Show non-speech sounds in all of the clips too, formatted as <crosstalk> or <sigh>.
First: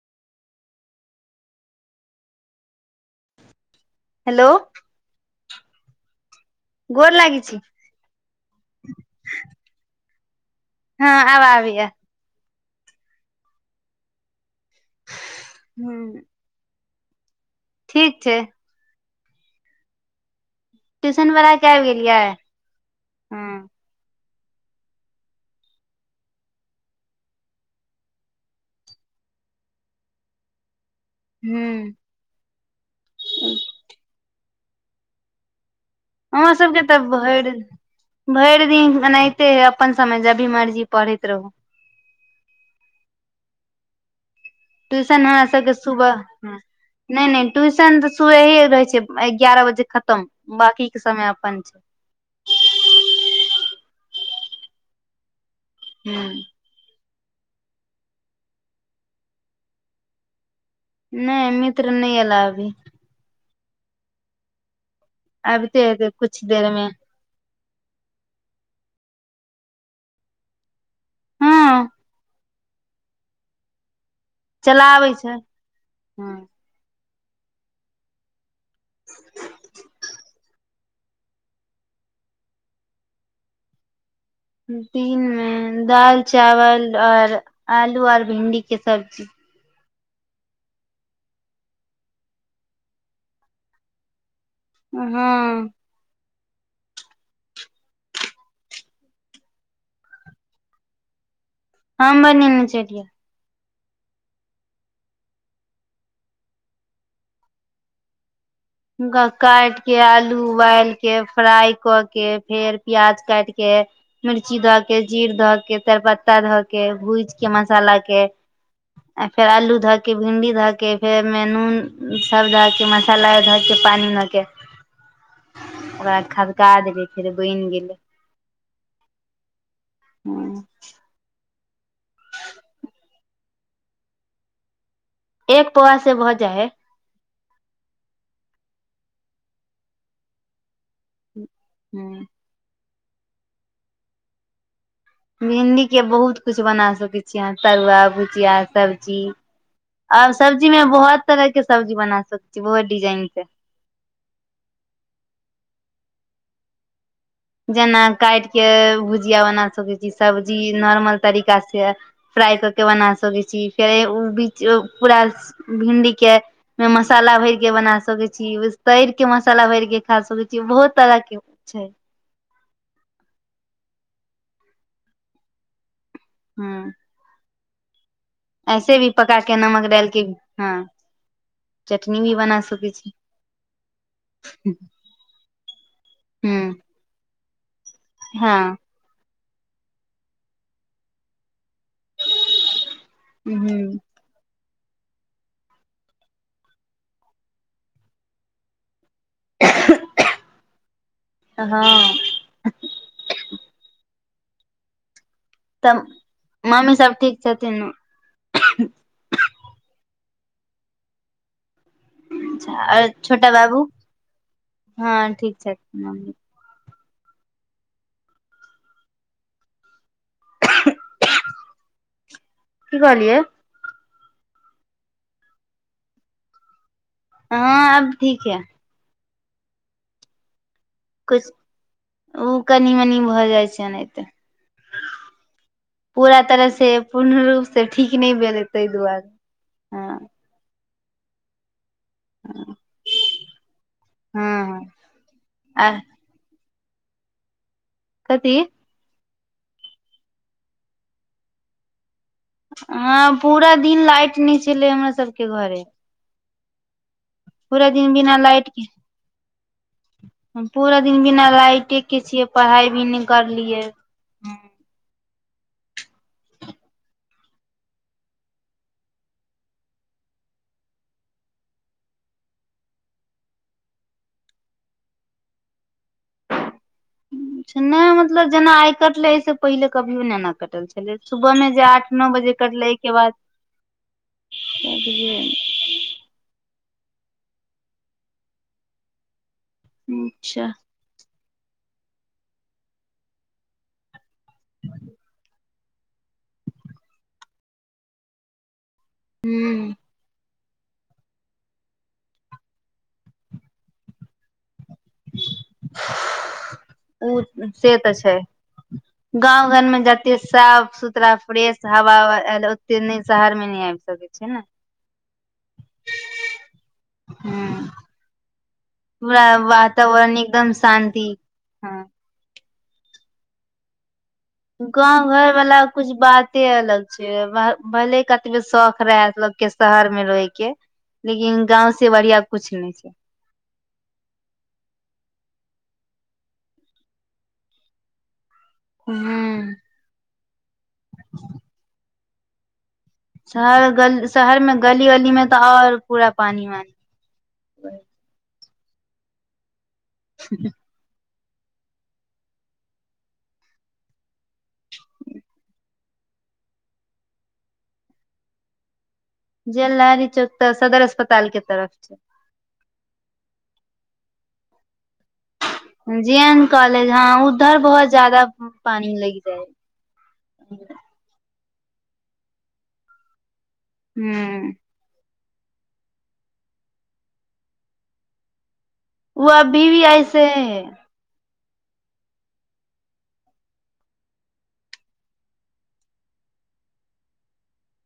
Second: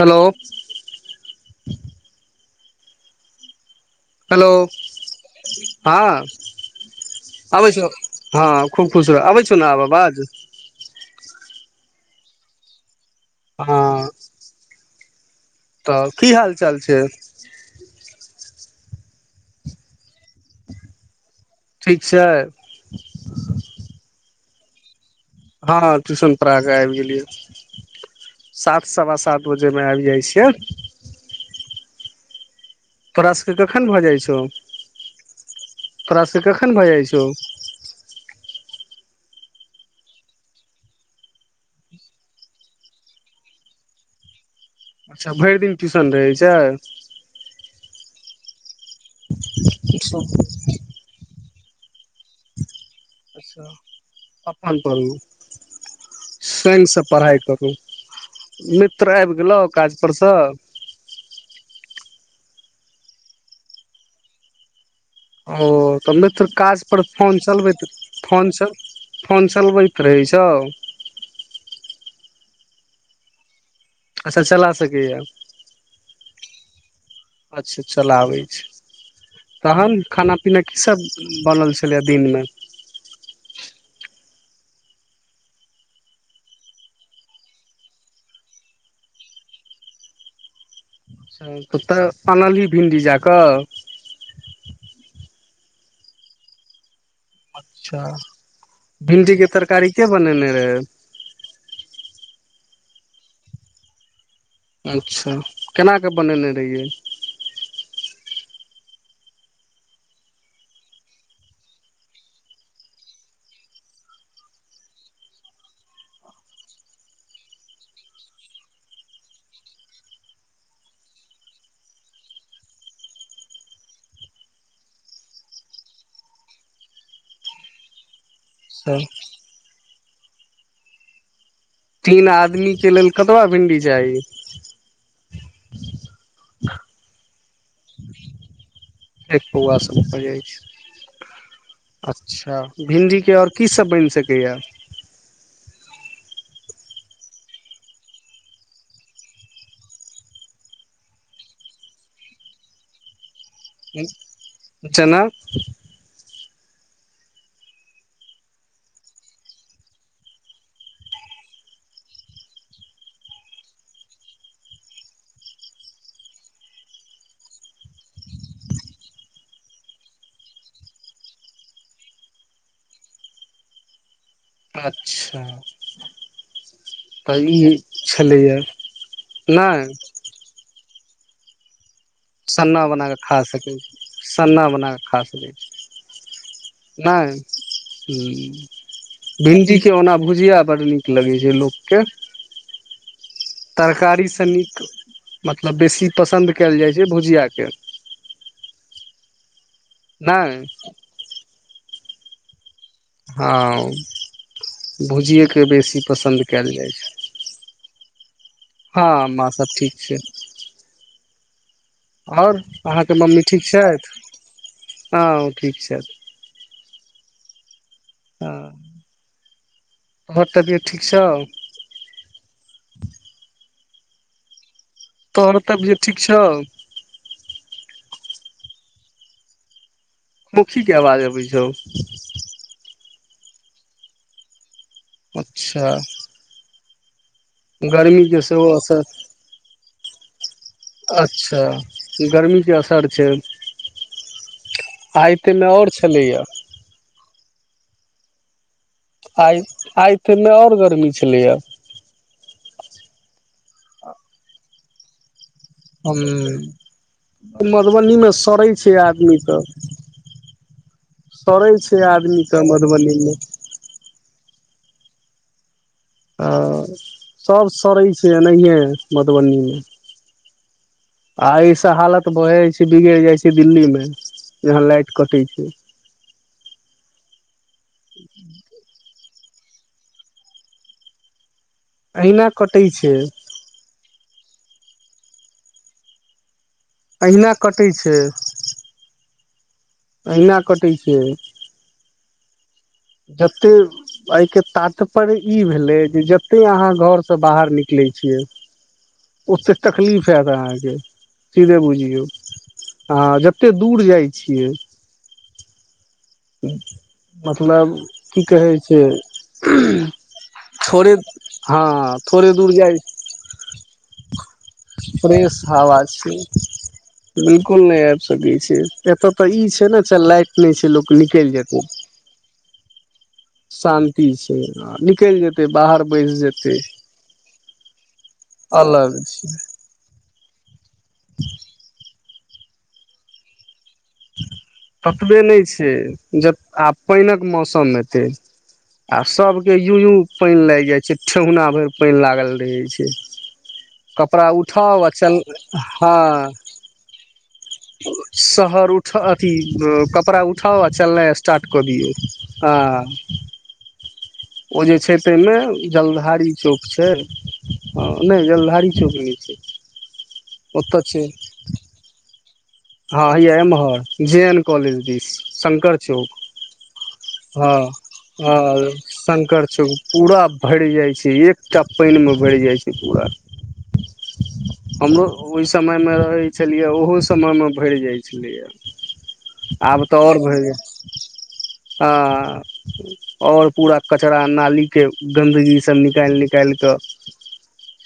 Hello hello हां गोर लागै छी आबैछीइऔ हँअ् खूब खुश रह आबैइछौ ने आब आवाज हँअ् आब आबैय हां तऽ हूँ की हाल चाल छैइ ठीक छै शन पढ़ा के आबि ठीक गेलियै छै हं हँ ट्यूशन पढ़ा कऽ आबि गेलियै सात सवा सात बजे में आबि जाइ छियै हूंअ् तोरासके कखन भऽ जाइ छौ तोरा हमरा कखन सबके भऽ तऽ जाइ छौ भरि भरि दिन एनाहिते है अपन समय जभी मर्जी पढ़ैत रहू ट्यूशन अच्छा हमरा भरि सबके दिन सुबह ट्यूशन रहै हं छै नई नई ट्यूशन सुबेहे रहैइ छैइ एगारह बजे खतम बाकी के समय अपन <inaudible> अच्छा अपन पँदु हूंअ् पढ़ाई करू मित्र आबि गेलौ काज परसँ नहि मित्र नहि एला अभी ओ आबिते हेतै तऽ कुछ मित्र देर काज मे पर फोन चलबैत फोन सब फोन चलबैत रहै छौ हँ अच्छा चला चलाबै सकैया छै हँ अच्छा चलाबै छै तहन खाना-पीना कीसभ बनल छलै दिनमे दिनमे दालि चावल आओर आलू आओर भिंडीके सब्जी तऽ तैं अनलही भिंडी जा कऽ हँ अच्छा भिंडीके तरकारी के बनेने रहए हम बनेने छलियै अच्छा केनि कऽ बनेने रहियै हुनका काटिके आलू उबालिके फ्राई कऽ के फेर प्याज काटिके मिर्ची धऽ के जीर धऽ के तैरपत्ता धऽ के भूजिके मशालाकेँ आ फेर आलू धऽ के भिंडी ध के फेर ओहिमे नून सब धऽ के मशाला आओर धऽ के पानीमे के ओकरा खदका देबय फेर बनि गेलै सही हँ तीन आदमी के लेल कतबा भिंडी चाही एक पौआसँ भऽ जाइ हैय एक पौआ सँ भऽ जाइत छै ह अच्छा भिंडी के आओर की सभ बनि सकैए भिंडीके बहुत किछु बना सकैत छियै अहाँ तरुआ भुजिया सब्जी आओर सब्जीमे बहुत तरहके सब्जी बना सकैत छी बहुत डिजाइनके जेना जेना काटिके भुजिया बना सकैत छी सब्जी नॉर्मल तरीकासँ फ्राइ कऽ के बना सकैत छी फेर उ बिचे पूरा भिंडीके ओहिमे मशाला भरिके बना सकैत छी तैरके मशाला भरिके खा सकैत छी बहुत तरहके छै अच्छा हुँ हुँ हुँ ऐसे भी पकाके नमक डालिके भी हँ चटनी भी बना सन्ना सकै बना छी कऽ खा सकैत छी सन्ना बना कऽ खा सकैत हूँ छी नहि हूँ हँ भिंडीकेँ ओना भुजिया बड्ड नीक लगै छै लोककेँ हूँ तरकारीसँ नीक मतलब बेसी पसन्द कयल जाइ छै भुजियाके नहि हँ हँ भुजिएके तऽ बेसी पसन्द कयल जाइ मम्मी सब ठीक छै छथिन हँ माँ सब ठीक छै आओर अच्छा आओर अहाँके मम्मी छोटा ठीक बाबू छथि हँ ओ ठीक छथि हँ तोहर तबियत ठीक छौ की कहलियै तोहर तबियत ठीक छौ हँ अआब ठीक अए मौखी के आवाज अबै छौ किछु ओ कनी-मनी भऽ जाइ छै एनाहिते अच्छा पूरा तरहसँ पूर्ण रूपसँ ठीक गर्मी नहि के भेलै सेहो ताहि असर दुआरे हँ अच्छा गर्मी के असर छै हँ आ ताई मे आ आओर छलैया कथी आइ आइ तय मे आओर गर्मी छलैए ह पूरा दिन लाइट नहि छलै हमरा सबके घरे ह पूरा दिन मधुबनीमे बिना सड़ै लाइट छै आदमी तऽ पूरा दिन बिना लाइटे के आदमी छियै पढ़ाई भी मधुबनी नहि मे करलियै आ सभ सड़ै छै एनाहिए मधुबनीमे आ ईस हालत बहे छै बिगड़ जाइ छै दिल्ली मे जहाँ लाइट कटैत छै नहि मतलब जेना कटले से पहिले कभियो एना कटल छलै सुबह मे आठ नओ अहिना बजे कटै करले छै आई बाद अहिना कटै छै अहिना अच्छा कटै छियै जते आई के तात्पर्य ई भेलै जे जते अहाँ घर से बाहर निकले वो ते ह तकलीफ हेयत सीधे बुझियौ आ जते दूर जाइ छियै ह्म ओ से तऽ छै गाँंव घर में जते साफ थोड़े सुथरा फ्रेश हँ हवा थोड़े ल दूर जाइ ओते नहि शहर मे नहि आबि सकै छै ने फ्रेश हवा छै बिलकुल ह नहि आबि सकैत छै एतय पूरा तऽ ई छै ने च वातावरण लाइट एकदम नहि छै लोक शान्ति निकलि जे तय हँ शान्त गाँंव घर वाला कुछ बैस बाते जेतै अलग छै भले कतबे शौख अलग रहां छै शहर मे रहैके लेकिन गाँव से बढ़िआ कुछ नय छै ततबे नहि छै ज आब पानिक मौसम हेतै आ ह सबके युयु पानि लागि जाय छै ठेहुना भरि पानि लागल रहे छै शहर गल कपड़ा शहर में उठाउ गली आ गली चल में तऽ और हँ पूरा पानी वानी शहर उठ अथी कपड़ा उठाओ आ चलनाइ स्टार्ट कऽ दियऔ आ ओ जे छै तामे जलधारी चौक छै नहि जलधारी चौक नहि छै जलधारी चौक तऽ ओतऽ सदर छै अस्पताल के तरफ छै हँ एमहर जे एन कॉलेज दिस शंकर छै चौक जे एन कॉलेज हँ उधर बहुत ज्यादा ह पानी लैग जाइ शंकर चौक पूरा भरि जाय छै एकटा पानि मे भरि जाय छै पूरा हू हमरो ओहि समयमे रहै छलैए ओहो समयमे भरि जाइ छलैए ओ अभी भी ऐसे हैै ह ओर पूरा कचरा नाली के गन्दगी सब निकाइल निकाइल तऽ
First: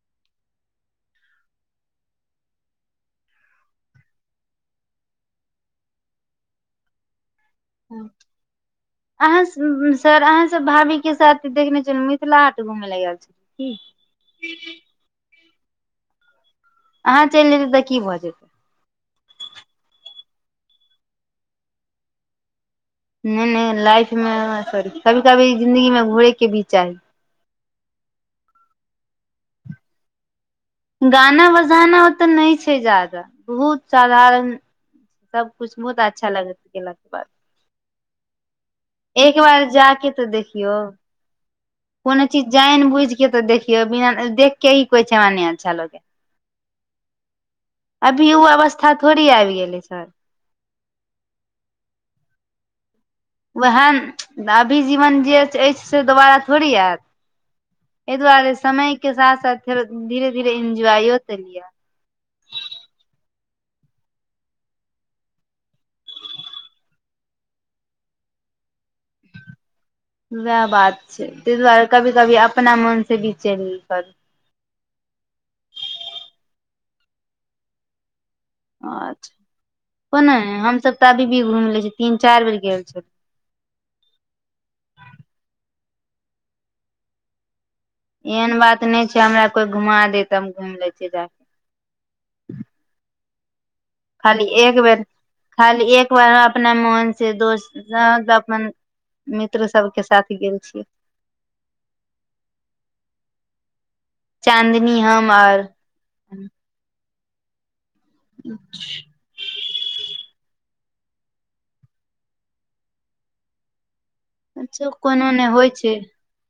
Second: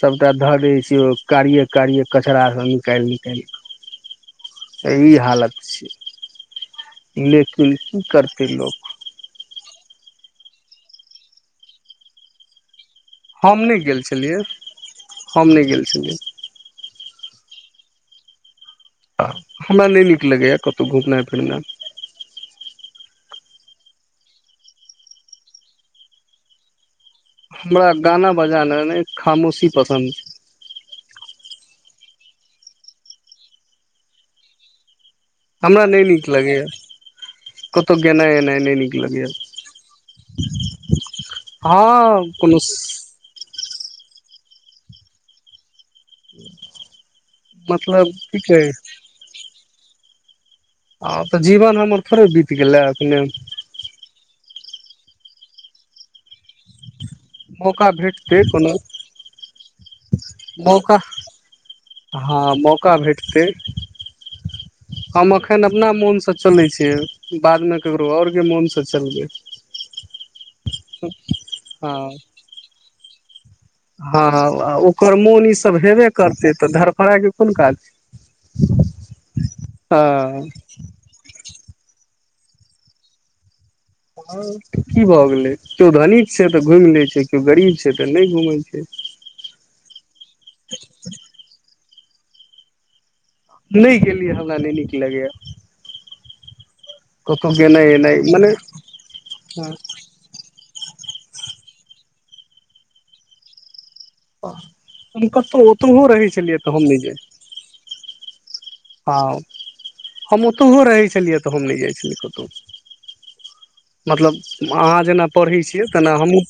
सभटा धऽ दै छैिय ओ कारिए कारिए कचड़ासँ निकालि निकालि कऽ एहि ई हालत छिय लेक की करतै लोक अहाँ सर आहाँ सब भाभी के साथ देखने छलु मिथिला हाट घुमे लऽ छै हम की नहि गेल छलियै हम नहि गेल छलियै अहाँ चलि जेतै तऽ की भऽ जेतै आ हमरा नहि नीक लगैए कतहु घुमनाइ फिरनाइ नहि नहि लाइफ मे सॉरी कभी कभी जिंन्दगी मे घोरे के भी चाही हमरा गाना बजाना नहि खामोशी पसन्द छै गाना बजाना ओतऽ नहि छै ज्यादा बहुत साधारण छै। हमरा सबकुछु बहुत अच्छा लगत गेला के बाद तऽ गेनाइ ऐनाइ नइ निक एक बार जा के तऽ देखियौ कोनो चीज जानि बुझ के तऽ देखिय बिना देखकेे ईी कहै छै मने अच्छा लगे मतलब अभी की ओ कहै अवस्था थोड़ी आबि गेलै सर ह तऽ जीवन हमर थोड़े बीत गेलै अखने ओएहन अभी जीवन जे अछि से दोबारा थोड़ी आयत मौका एहि भेटतै दुआरे कोनो समय के साथ साथ फेर धीरे धीरे मौका एन्जॉइो केलियै हँ मौका भेटतै हम अखन अपना मोन से चले छिय बादमे ककरो आओर के मोन से वएह बात छैय ताहि दुआरे हँ कभी कभी अपना मन से भी चलि करू हँ ह आ ओकर मोन ईसभ हेबे करतै तऽ धरफड़ाके कोन काज छैय। अच्छा को हँ नहि हमस तऽ अभी भी घुम ले छी। तीन चारि बेर गेल छल। ह की भए गेले केओ धनित छै तऽ घुमि ले छै केओ गरीब छै तऽ नहि एहन घुमै बात नहि छै हमरा कोइ घुमा दे तऽ हम घुमि लै छियै जा कऽ <inaudible> नहि गेलियै खाली हमरा नहि एक नीक बेर लगैया खाली एक अपना मोन से कतहु गेनाइ एनाइ दोस्त मने अपन मित्र सब के साथ गेल छीयै चाँदनी हु हम क आर तो ओतहो रहै छलियै तऽ हमजे हँ हम ओतहु रहै छलियै तऽ हम नहि जाइ छलियै कतहु मतलब अच्छा अहाँ जेना कोनो नहि पढ़ै होइ छियै छै तेना हमहूँ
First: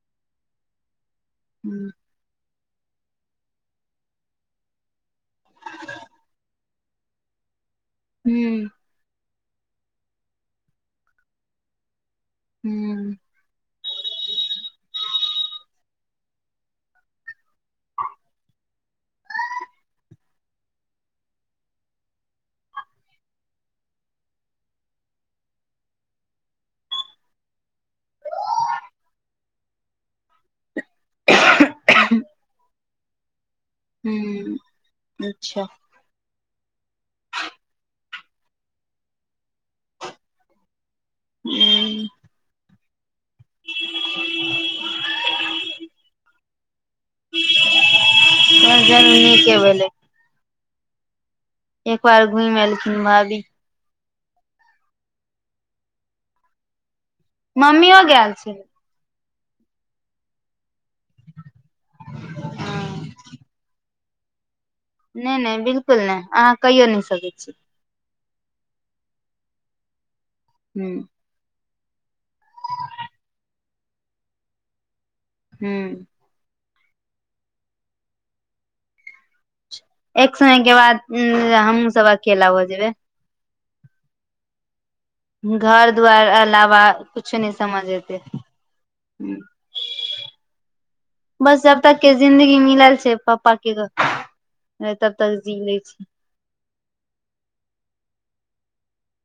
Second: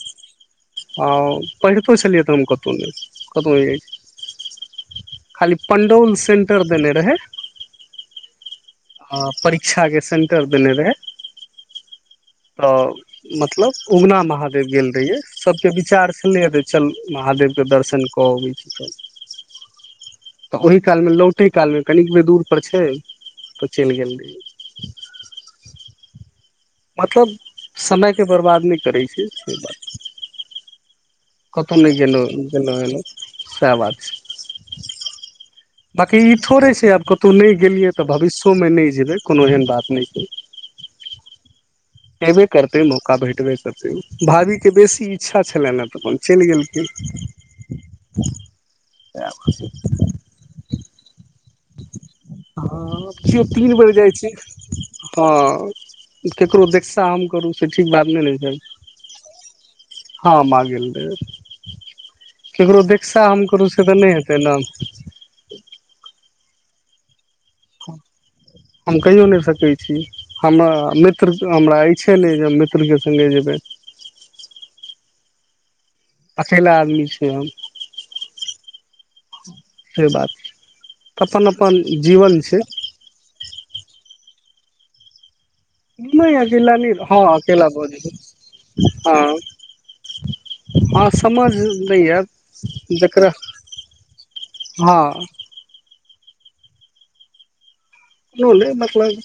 हँ ह्म पढ़ितो छलियै तऽ हम कतहुँ नहि कतहु नै जाय खाली पण्डौल सेन्टर देने रहय आ परीक्षाके सेंटर दैनै रहै तऽ ह्म मतलब उगना महादेव गेल रहियै सभके विचार लियै तऽ चल महादेवके दर्शन कऽ अबै छी तब तऽ ओहि कालमे लौटे कालमे कनिक बेर दूर पर छै त चल गेल रहीयै मतलब समयके बर्बाद नहि करै छै से बात कतो नहि ग नहि गेलो गेलो एलो। ह अच्छा बाँकी ई थोड़े छैय आब कतहु नहि गेलियै तऽ भविष्यमे नहि जेबै कोनो एहन बात नहि छैय। ह्म अयबे करतै मौका भेटबे करतै भाभीके बेसी इच्छा छलनि हँ तऽ अपन चलि गेल सर जन नीके भेलै। एक बार घुमि एलखिन भाभी हँ तीन बेर जाइ छैय। हँ केकरो देख काम करू से ठीक मम्मियो बात नहि गेल ने छैय, छलै हँ गेल रह ककरो हँ देखसा हम करू से तऽ नहि हेतै ने। नहि नहि बिलकुल नहि अहाँ कहियो नहि सकैत छी। हम कहियो नहि सकैत छी हमरा ह्म मित्र हमरा अछि। छले जे हम मित्रके सङ्गे जेबै। हू अकेला आदमी छी हम। से एक बात समय के बाद अपन अपन हमूँ सब जीवन अकेला छै हो जेबै। घर दुवार नहि अकेला अलावा नहि हँ कुछो नहि अकेला समझ भऽ जेबै एतय। हँ हँ समझ बस जब तक नहि के आयत जिंदगी मिलल छैय जकरा पापा के नहि तब हँ तक जी लै छी। नू नहि मतलब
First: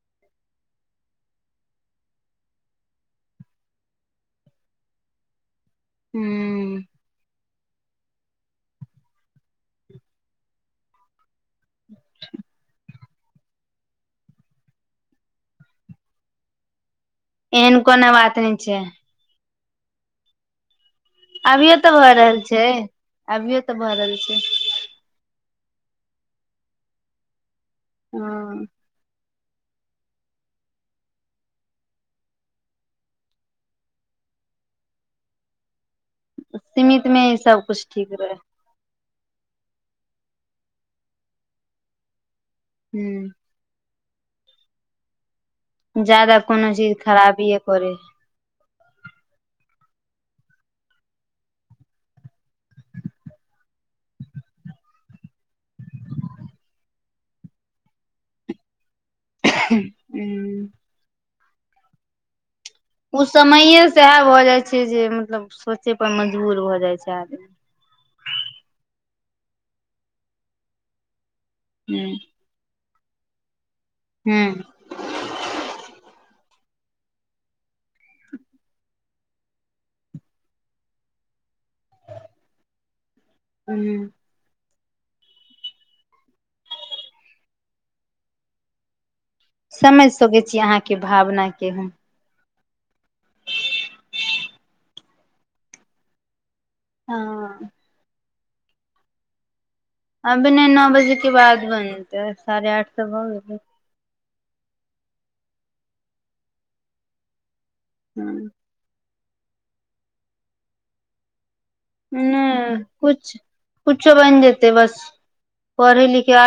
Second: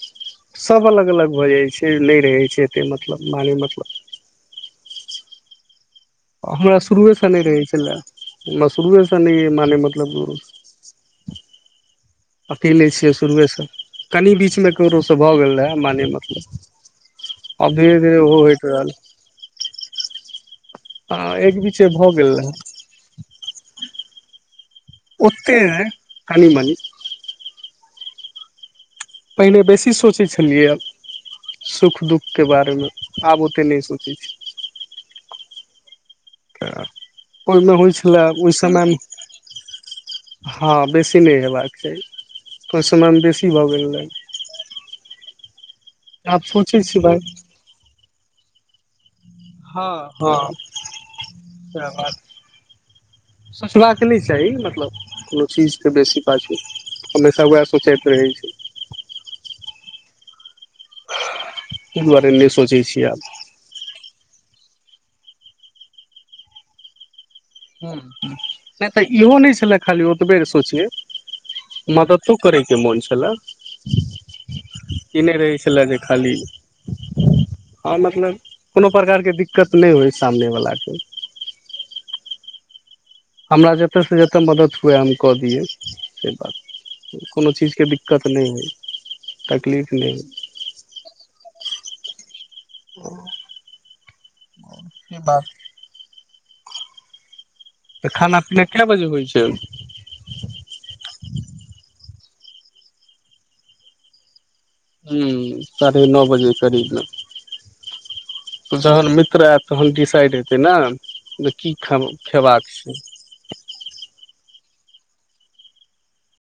सभ अलग अलग भऽ जाइ छैय नहि रहै छैय एतेक मतलब माने मतलब। हमरा हूँ शुरुएसँ नहि रहै छी। म सुरूएसँ नहि मानै मतलब अकेले छियै शुरुएसँ कनि बीचमे ककरोसँ भऽ गेल रहए माने मतलब। एहन आब धीरे कोनो धीरे बात ओहो नहि होइत छै रहल। आ एक अभियो बीचे तऽ भऽ गेल रहल रहए छैय, अभियो तऽ भऽ रहल छैय। ओतेक नै कनि मनि। हँ पहिने बेसी सोचै छलियैए। सुख दुखके बारेमे आब ओतेक नहि सोचै छी। सीमित मे ही तऽ ओहिमे सबकुछ होइ ठीक छलै रहे ओहि समय में हँ बेसी नहि हेबाक चाही कोई सामान हूँ बेसी भऽ गेलै जादा आब कोनो सोचै चीज छी भाय खराबीए करै हई हँ हँ सेह बात सोचबाक नहि चाही मतलब कोनो चीजके बेसी पाछू ओमेश उएह सोचैत रहै छैय। हूँ ते दुआरे नै सोच ओ समैए सँएह भऽ जाइत छैय जे मतलब सोचे पर मजबूर भऽ जाइत छैय आदमी। ह्म ह नहि तऽ इहो नहि छलए खाली ओतबेर सोचिये। हूँ मददो करैके मोन छलए। हूँ ई नहि रहै छलय जे खाली हँ मतलब कोनो प्रकारके दिक्कत नहि होय सामने वलाके। हमरा जतय हूँ से जते मदद हुये हम कऽ दियै से बात कोनो चीजके दिक्कत नहि होइ। तकलीफ समझ नहि होइ सकै छी अहाँके भावना के हम। ह से बात हँ तऽ खाना पीना कए बजे होइ छैय? अभी नहि नओ बजे के बाद बनते साढ़े आठ त भऽ गेलै। ह साढ़े नओ बजे करीब ने ह त जहन मित्र मित्र ऐत तहन डिसाइड हेते ने की खेबाक नहि छै कुछ कुछो बनि जेतै बस पढ़े लिखे